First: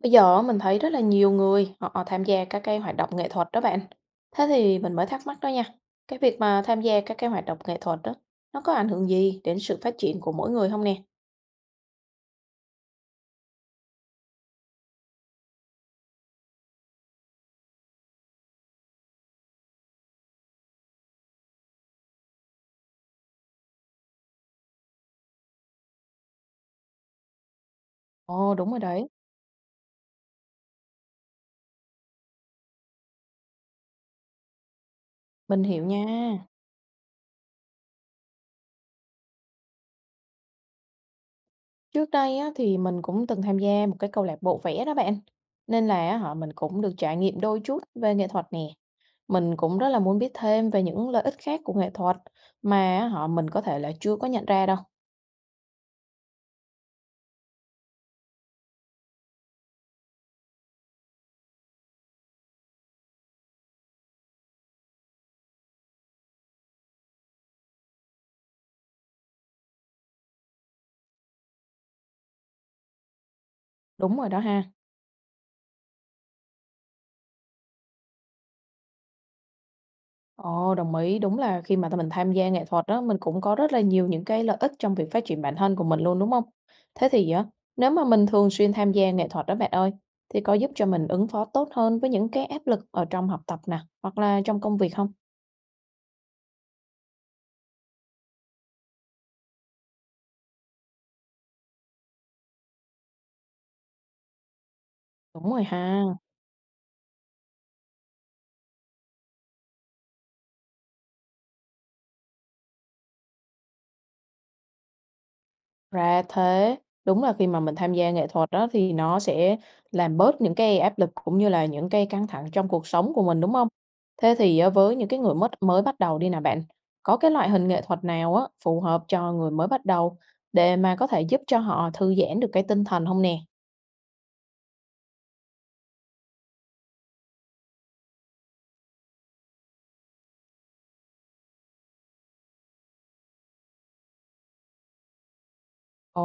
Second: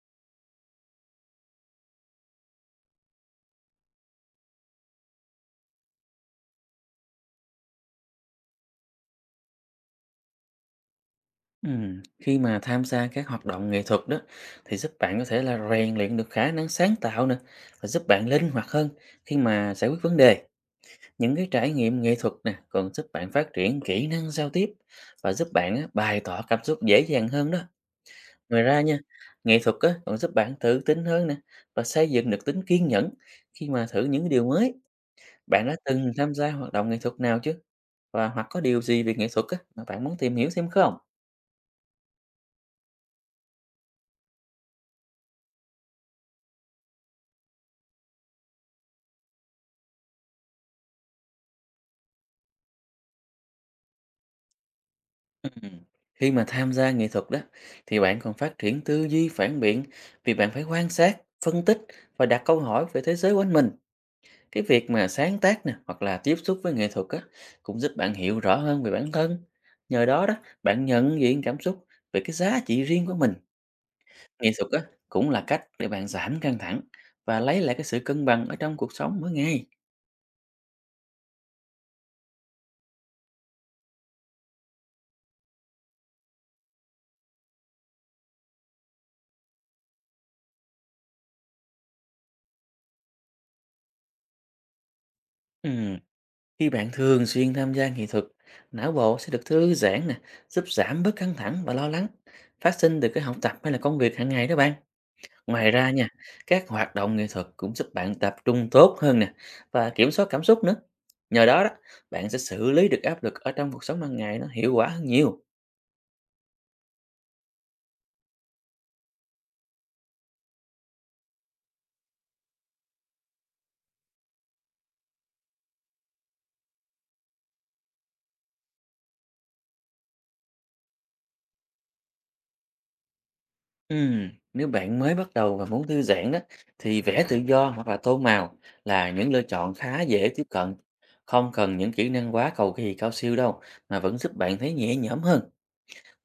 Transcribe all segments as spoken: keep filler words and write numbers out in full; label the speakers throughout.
Speaker 1: Bây giờ á, mình thấy rất là nhiều người họ họ tham gia các cái hoạt động nghệ thuật đó bạn. Thế thì mình mới thắc mắc đó nha. Cái việc mà tham gia các cái hoạt động nghệ thuật đó, nó có ảnh hưởng gì đến sự phát triển của mỗi người không nè?
Speaker 2: Ừm, khi mà tham gia các hoạt động nghệ thuật đó thì giúp bạn có thể là rèn luyện được khả năng sáng tạo nè, và giúp bạn linh hoạt hơn khi mà giải quyết vấn đề. Những cái trải nghiệm nghệ thuật nè còn giúp bạn phát triển kỹ năng giao tiếp và giúp bạn á, bày tỏ cảm xúc dễ dàng hơn đó.
Speaker 1: Ồ,
Speaker 2: Ngoài
Speaker 1: đúng
Speaker 2: ra
Speaker 1: rồi
Speaker 2: nha,
Speaker 1: đấy,
Speaker 2: nghệ thuật á, còn giúp bạn tự tin hơn nè và xây dựng được tính kiên nhẫn khi mà thử những cái điều mới.
Speaker 1: mình
Speaker 2: Bạn đã
Speaker 1: hiểu nha.
Speaker 2: từng tham gia hoạt động nghệ thuật nào chứ? Và hoặc có điều gì về nghệ thuật á, mà bạn muốn tìm hiểu thêm không?
Speaker 1: Trước đây á, thì mình cũng từng tham gia một cái câu lạc bộ vẽ đó bạn. Nên là á, họ mình cũng được trải nghiệm đôi chút về nghệ thuật nè. Mình cũng rất là muốn biết thêm về những lợi ích khác của nghệ thuật mà á, họ mình có thể là chưa có nhận ra đâu.
Speaker 2: Ừm, Khi mà tham gia nghệ thuật đó thì bạn còn phát triển tư duy phản biện, vì bạn phải quan sát, phân tích và đặt câu hỏi về thế giới quanh mình. Cái việc mà sáng tác nè, hoặc là tiếp xúc với nghệ thuật á, cũng giúp bạn hiểu rõ hơn về bản thân. Nhờ đó đó, bạn nhận diện cảm xúc về cái giá trị riêng của mình.
Speaker 1: Đúng rồi đó
Speaker 2: Nghệ
Speaker 1: ha.
Speaker 2: thuật á, cũng là cách để bạn giảm căng thẳng và lấy lại cái sự cân bằng ở trong cuộc sống mỗi ngày.
Speaker 1: Ồ, đồng ý. Đúng là khi mà t mình tham gia nghệ thuật đó mình cũng có rất là nhiều những cái lợi ích trong việc phát triển bản thân của mình luôn, đúng không? Thế thì á, nếu mà mình thường xuyên tham gia nghệ thuật đó bạn ơi, thì có giúp cho mình ứng phó tốt hơn với những cái áp lực ở trong học tập nè, hoặc là trong công việc không?
Speaker 2: Ừm, Khi bạn thường xuyên tham gia nghệ thuật, não bộ sẽ được thư giãn nè, giúp giảm bớt căng thẳng và lo lắng, phát sinh từ cái học tập hay là công việc hàng ngày đó bạn.
Speaker 1: Đúng rồi
Speaker 2: Ngoài ra
Speaker 1: ha.
Speaker 2: nha, các hoạt động nghệ thuật cũng giúp bạn tập trung tốt hơn nè, và kiểm soát cảm xúc nữa. Nhờ đó đó, bạn sẽ xử lý được áp lực ở trong cuộc sống hàng ngày nó hiệu quả hơn nhiều.
Speaker 1: Ra thế. Đúng là khi mà mình tham gia nghệ thuật đó thì nó sẽ làm bớt những cái áp lực cũng như là những cái căng thẳng trong cuộc sống của mình, đúng không? Thế thì á, với những cái người mất mới bắt đầu đi nè bạn, có cái loại hình nghệ thuật nào á, phù hợp cho người mới bắt đầu để mà có thể giúp cho họ thư giãn được cái tinh thần không nè?
Speaker 2: Ừm, nếu bạn mới bắt đầu và muốn thư giãn đó, thì vẽ tự do hoặc là tô màu là những lựa chọn khá dễ tiếp cận. Không cần những kỹ năng quá cầu kỳ cao siêu đâu, mà vẫn giúp bạn thấy nhẹ nhõm hơn.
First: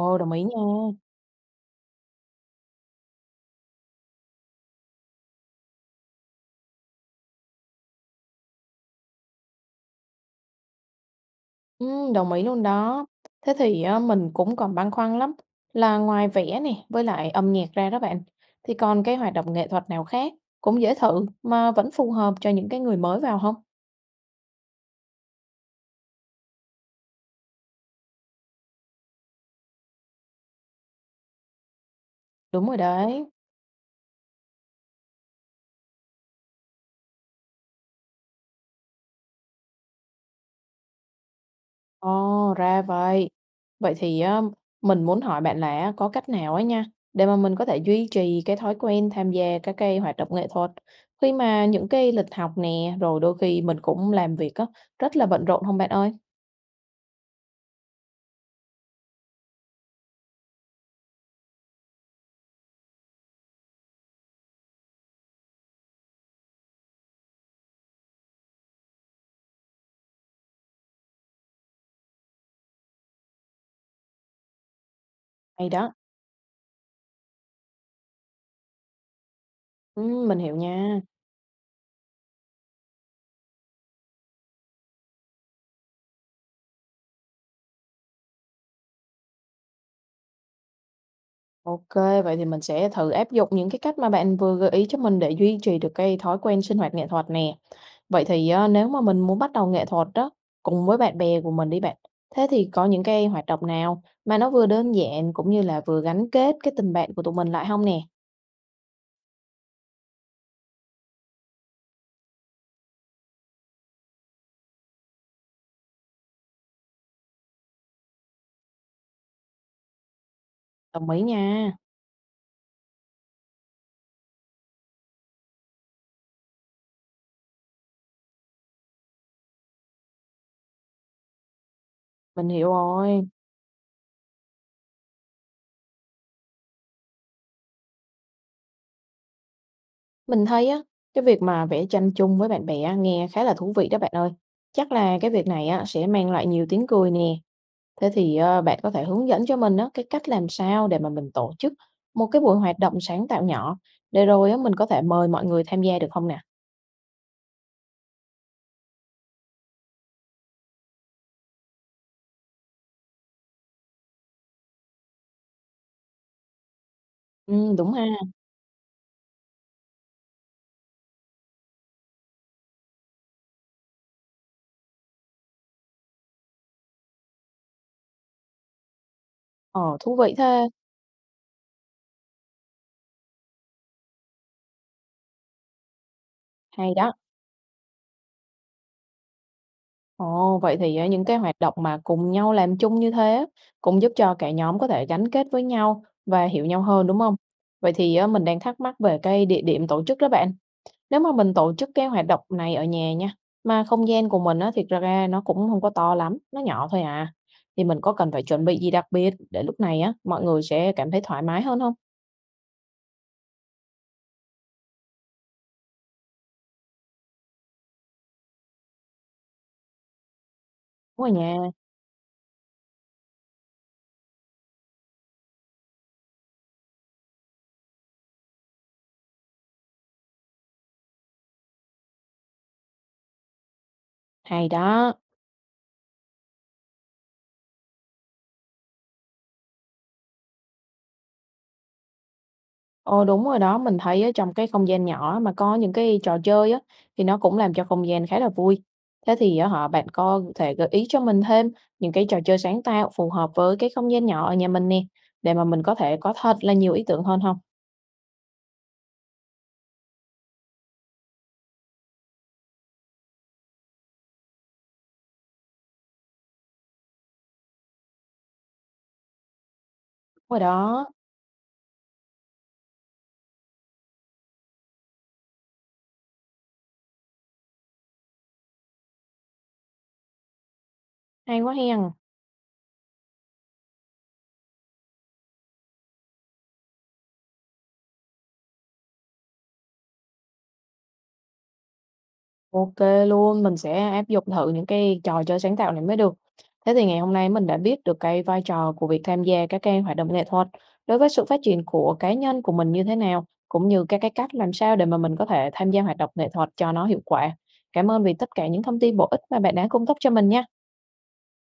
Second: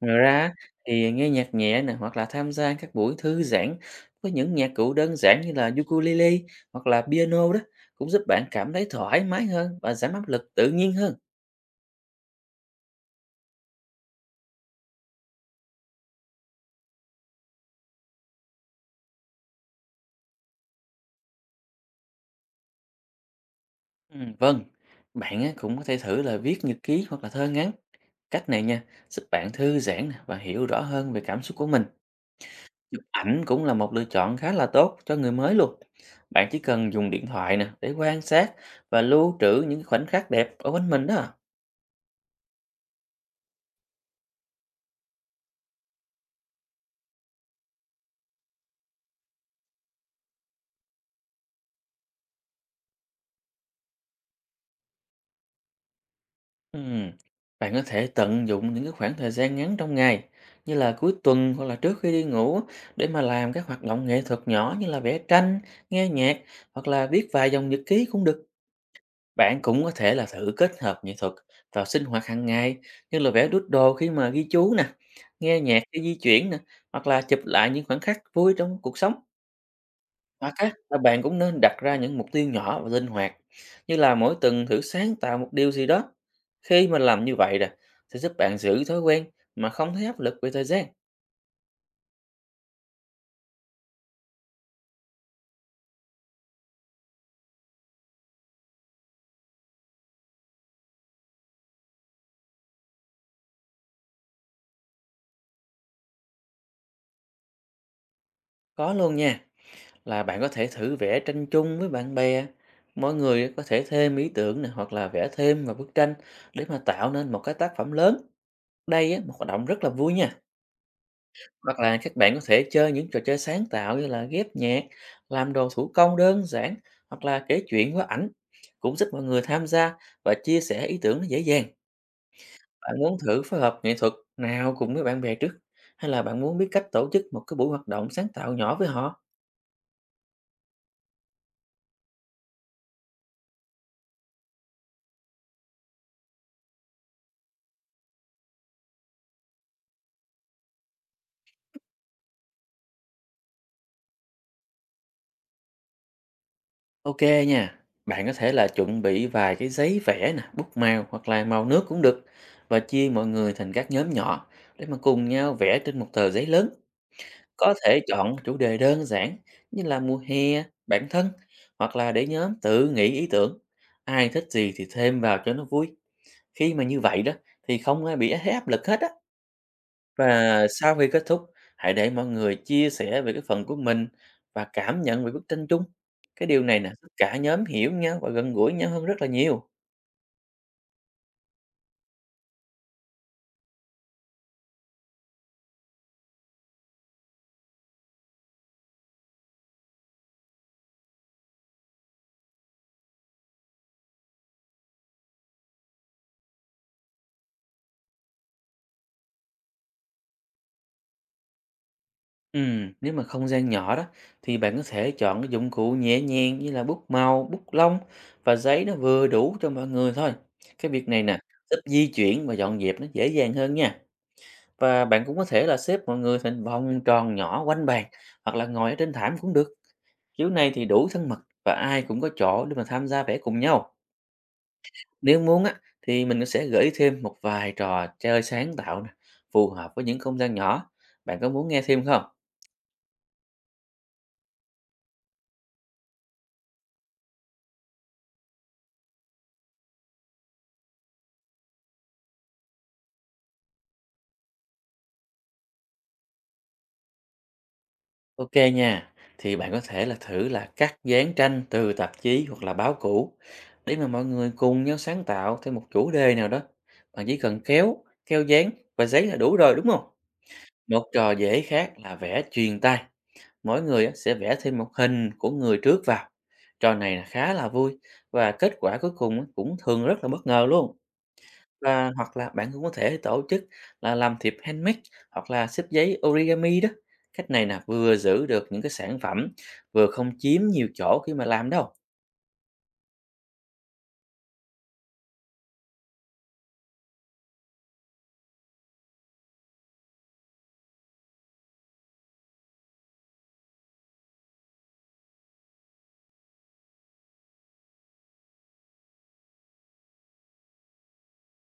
Speaker 2: Ngoài
Speaker 1: đồng ý
Speaker 2: ra
Speaker 1: nha.
Speaker 2: thì nghe nhạc nhẹ nè, hoặc là tham gia các buổi thư giãn với những nhạc cụ đơn giản như là ukulele hoặc là piano đó, cũng giúp bạn cảm thấy thoải mái hơn và giảm áp lực tự nhiên hơn.
Speaker 1: Ừm, đồng ý luôn đó. Thế thì á, mình cũng còn băn khoăn lắm, là ngoài vẽ nè, với lại âm nhạc ra đó bạn, thì còn cái hoạt động nghệ thuật nào khác cũng dễ thử mà vẫn phù hợp cho những cái người mới vào không?
Speaker 2: Ừm, vâng, bạn á, cũng có thể thử là viết nhật ký hoặc là thơ ngắn. Cách này nha, giúp bạn thư giãn nè và hiểu rõ hơn về cảm xúc của mình.
Speaker 1: Đúng rồi
Speaker 2: Chụp
Speaker 1: đấy.
Speaker 2: ảnh cũng là một lựa chọn khá là tốt cho người mới luôn. Bạn chỉ cần dùng điện thoại nè, để quan sát và lưu trữ những khoảnh khắc đẹp ở bên mình đó.
Speaker 1: Ồ, ra vậy. Vậy thì á, mình muốn hỏi bạn là có cách nào ấy nha, để mà mình có thể duy trì cái thói quen tham gia các cái hoạt động nghệ thuật khi mà những cái lịch học nè, rồi đôi khi mình cũng làm việc á, rất là bận rộn không bạn ơi?
Speaker 2: Ừm, Bạn có thể tận dụng những cái khoảng thời gian ngắn trong ngày, như là cuối tuần hoặc là trước khi đi ngủ, để mà làm các hoạt động nghệ thuật nhỏ như là vẽ tranh, nghe nhạc, hoặc là viết vài dòng nhật ký cũng được. Bạn cũng có thể là thử kết hợp nghệ thuật vào sinh hoạt hàng ngày, như là vẽ đút đồ khi mà ghi chú nè, nghe
Speaker 1: Hay
Speaker 2: nhạc
Speaker 1: đó.
Speaker 2: khi di chuyển nè, hoặc là chụp lại những khoảnh khắc vui trong cuộc sống.
Speaker 1: Ừm, mình
Speaker 2: Hoặc
Speaker 1: hiểu
Speaker 2: á, là
Speaker 1: nha.
Speaker 2: bạn cũng nên đặt ra những mục tiêu nhỏ và linh hoạt, như là mỗi tuần thử sáng tạo một điều gì đó. Khi mà làm như vậy nè, sẽ giúp bạn giữ thói quen mà không thấy áp lực về thời gian.
Speaker 1: ô kê, vậy thì mình sẽ thử áp dụng những cái cách mà bạn vừa gợi ý cho mình để duy trì được cái thói quen sinh hoạt nghệ thuật nè. Vậy thì á, nếu mà mình muốn bắt đầu nghệ thuật đó cùng với bạn bè của mình đi bạn, thế thì có những cái hoạt động nào mà nó vừa đơn giản cũng như là vừa gắn kết cái tình bạn của tụi mình lại không nè?
Speaker 2: Có luôn nha, là bạn có thể thử vẽ tranh chung với bạn bè. Mỗi người có thể thêm ý tưởng này, hoặc là vẽ thêm vào bức tranh, để mà tạo nên một cái tác phẩm lớn. Đây á, một hoạt động rất là vui nha.
Speaker 1: Đồng ý nha,
Speaker 2: Hoặc là các bạn có thể chơi những trò chơi sáng tạo, như là ghép nhạc, làm đồ thủ công đơn giản, hoặc là kể chuyện qua ảnh. Cũng giúp mọi người tham gia và chia sẻ ý tưởng nó dễ dàng.
Speaker 1: mình hiểu
Speaker 2: Bạn muốn
Speaker 1: rồi.
Speaker 2: thử phối hợp nghệ thuật nào cùng với bạn bè trước? Hay là bạn muốn biết cách tổ chức một cái buổi hoạt động sáng tạo nhỏ với họ?
Speaker 1: Mình thấy á, cái việc mà vẽ tranh chung với bạn bè á, nghe khá là thú vị đó bạn ơi. Chắc là cái việc này á, sẽ mang lại nhiều tiếng cười nè. Thế thì, ơ, bạn có thể hướng dẫn cho mình á, cái cách làm sao để mà mình tổ chức một cái buổi hoạt động sáng tạo nhỏ, để rồi á, mình có thể mời mọi người tham gia được không nè?
Speaker 2: Ok nha. Bạn có thể là chuẩn bị vài cái giấy vẽ nè, bút màu hoặc là màu nước cũng được, và chia mọi người thành các nhóm nhỏ để mà cùng nhau vẽ trên một tờ giấy lớn. Có
Speaker 1: Ừm, đúng
Speaker 2: thể
Speaker 1: ha.
Speaker 2: chọn chủ đề đơn giản, như là mùa hè, bản thân, hoặc là để nhóm tự nghĩ ý tưởng. Ai thích gì thì thêm vào cho nó vui. Khi mà như vậy đó thì không ai bị thấy áp lực hết á.
Speaker 1: Ờ, thú vị
Speaker 2: Và
Speaker 1: thế,
Speaker 2: sau khi kết thúc, hãy để mọi người chia sẻ về cái phần của mình và cảm nhận về bức tranh chung. Cái điều này nè,
Speaker 1: hay
Speaker 2: giúp
Speaker 1: đó.
Speaker 2: cả nhóm hiểu nhau và gần gũi nhau hơn rất là nhiều.
Speaker 1: Ồ, vậy thì á, những cái hoạt động mà cùng nhau làm chung như thế á, cũng giúp cho cả nhóm có thể gắn kết với nhau và hiểu nhau hơn, đúng không? Vậy thì á, mình đang thắc mắc về cái địa điểm tổ chức đó bạn. Nếu mà mình tổ chức cái hoạt động này ở nhà nha, mà không gian của mình á, thiệt ra ra nó cũng không có to lắm, nó nhỏ thôi à, thì mình có cần phải chuẩn bị gì đặc biệt để lúc này á, mọi người sẽ cảm thấy thoải mái hơn không?
Speaker 2: Ừm, nếu mà không gian nhỏ đó, thì bạn có thể chọn cái dụng cụ nhẹ nhàng như là bút màu, bút lông, và giấy nó vừa đủ cho mọi người thôi. Cái việc này
Speaker 1: Đúng rồi
Speaker 2: nè,
Speaker 1: nha,
Speaker 2: giúp di chuyển và dọn dẹp nó dễ dàng hơn nha. Và bạn cũng có thể là xếp mọi người thành vòng tròn nhỏ quanh bàn, hoặc là ngồi ở trên thảm cũng được. Kiểu này thì đủ thân mật, và ai cũng có chỗ để mà tham gia vẽ cùng nhau.
Speaker 1: hay đó.
Speaker 2: Nếu muốn á, thì mình sẽ gửi thêm một vài trò chơi sáng tạo nè, phù hợp với những không gian nhỏ. Bạn có muốn nghe thêm không?
Speaker 1: Ờ, đúng rồi đó, mình thấy á, trong cái không gian nhỏ mà có những cái trò chơi á, thì nó cũng làm cho không gian khá là vui. Thế thì á hả, bạn có thể gợi ý cho mình thêm những cái trò chơi sáng tạo phù hợp với cái không gian nhỏ ở nhà mình nè, để mà mình có thể có thật là nhiều ý tưởng hơn không?
Speaker 2: Ok nha, thì bạn có thể là thử là cắt dán tranh từ tạp chí hoặc là báo cũ, để mà mọi người cùng nhau sáng tạo thêm một chủ đề nào đó. Bạn chỉ cần kéo, keo dán và giấy là đủ rồi, đúng không?
Speaker 1: Đúng rồi
Speaker 2: Một
Speaker 1: đó,
Speaker 2: trò dễ khác là vẽ truyền tay. Mỗi người á, sẽ vẽ thêm một hình của người trước vào. Trò này là khá là vui, và kết quả cuối cùng á, cũng thường rất là bất ngờ luôn.
Speaker 1: hay quá
Speaker 2: Và
Speaker 1: hen.
Speaker 2: hoặc là bạn cũng có thể tổ chức là làm thiệp handmade, hoặc là xếp giấy origami đó. Cách này là vừa giữ được những cái sản phẩm, vừa không chiếm nhiều chỗ khi mà làm đâu.
Speaker 1: ô kê luôn, mình sẽ áp dụng thử những cái trò chơi sáng tạo này mới được. Thế thì ngày hôm nay mình đã biết được cái vai trò của việc tham gia các cái hoạt động nghệ thuật đối với sự phát triển của cá nhân của mình như thế nào, cũng như các cái cách làm sao để mà mình có thể tham gia hoạt động nghệ thuật cho nó hiệu quả. Cảm ơn vì tất cả những thông tin bổ ích mà bạn đã cung cấp cho mình nha.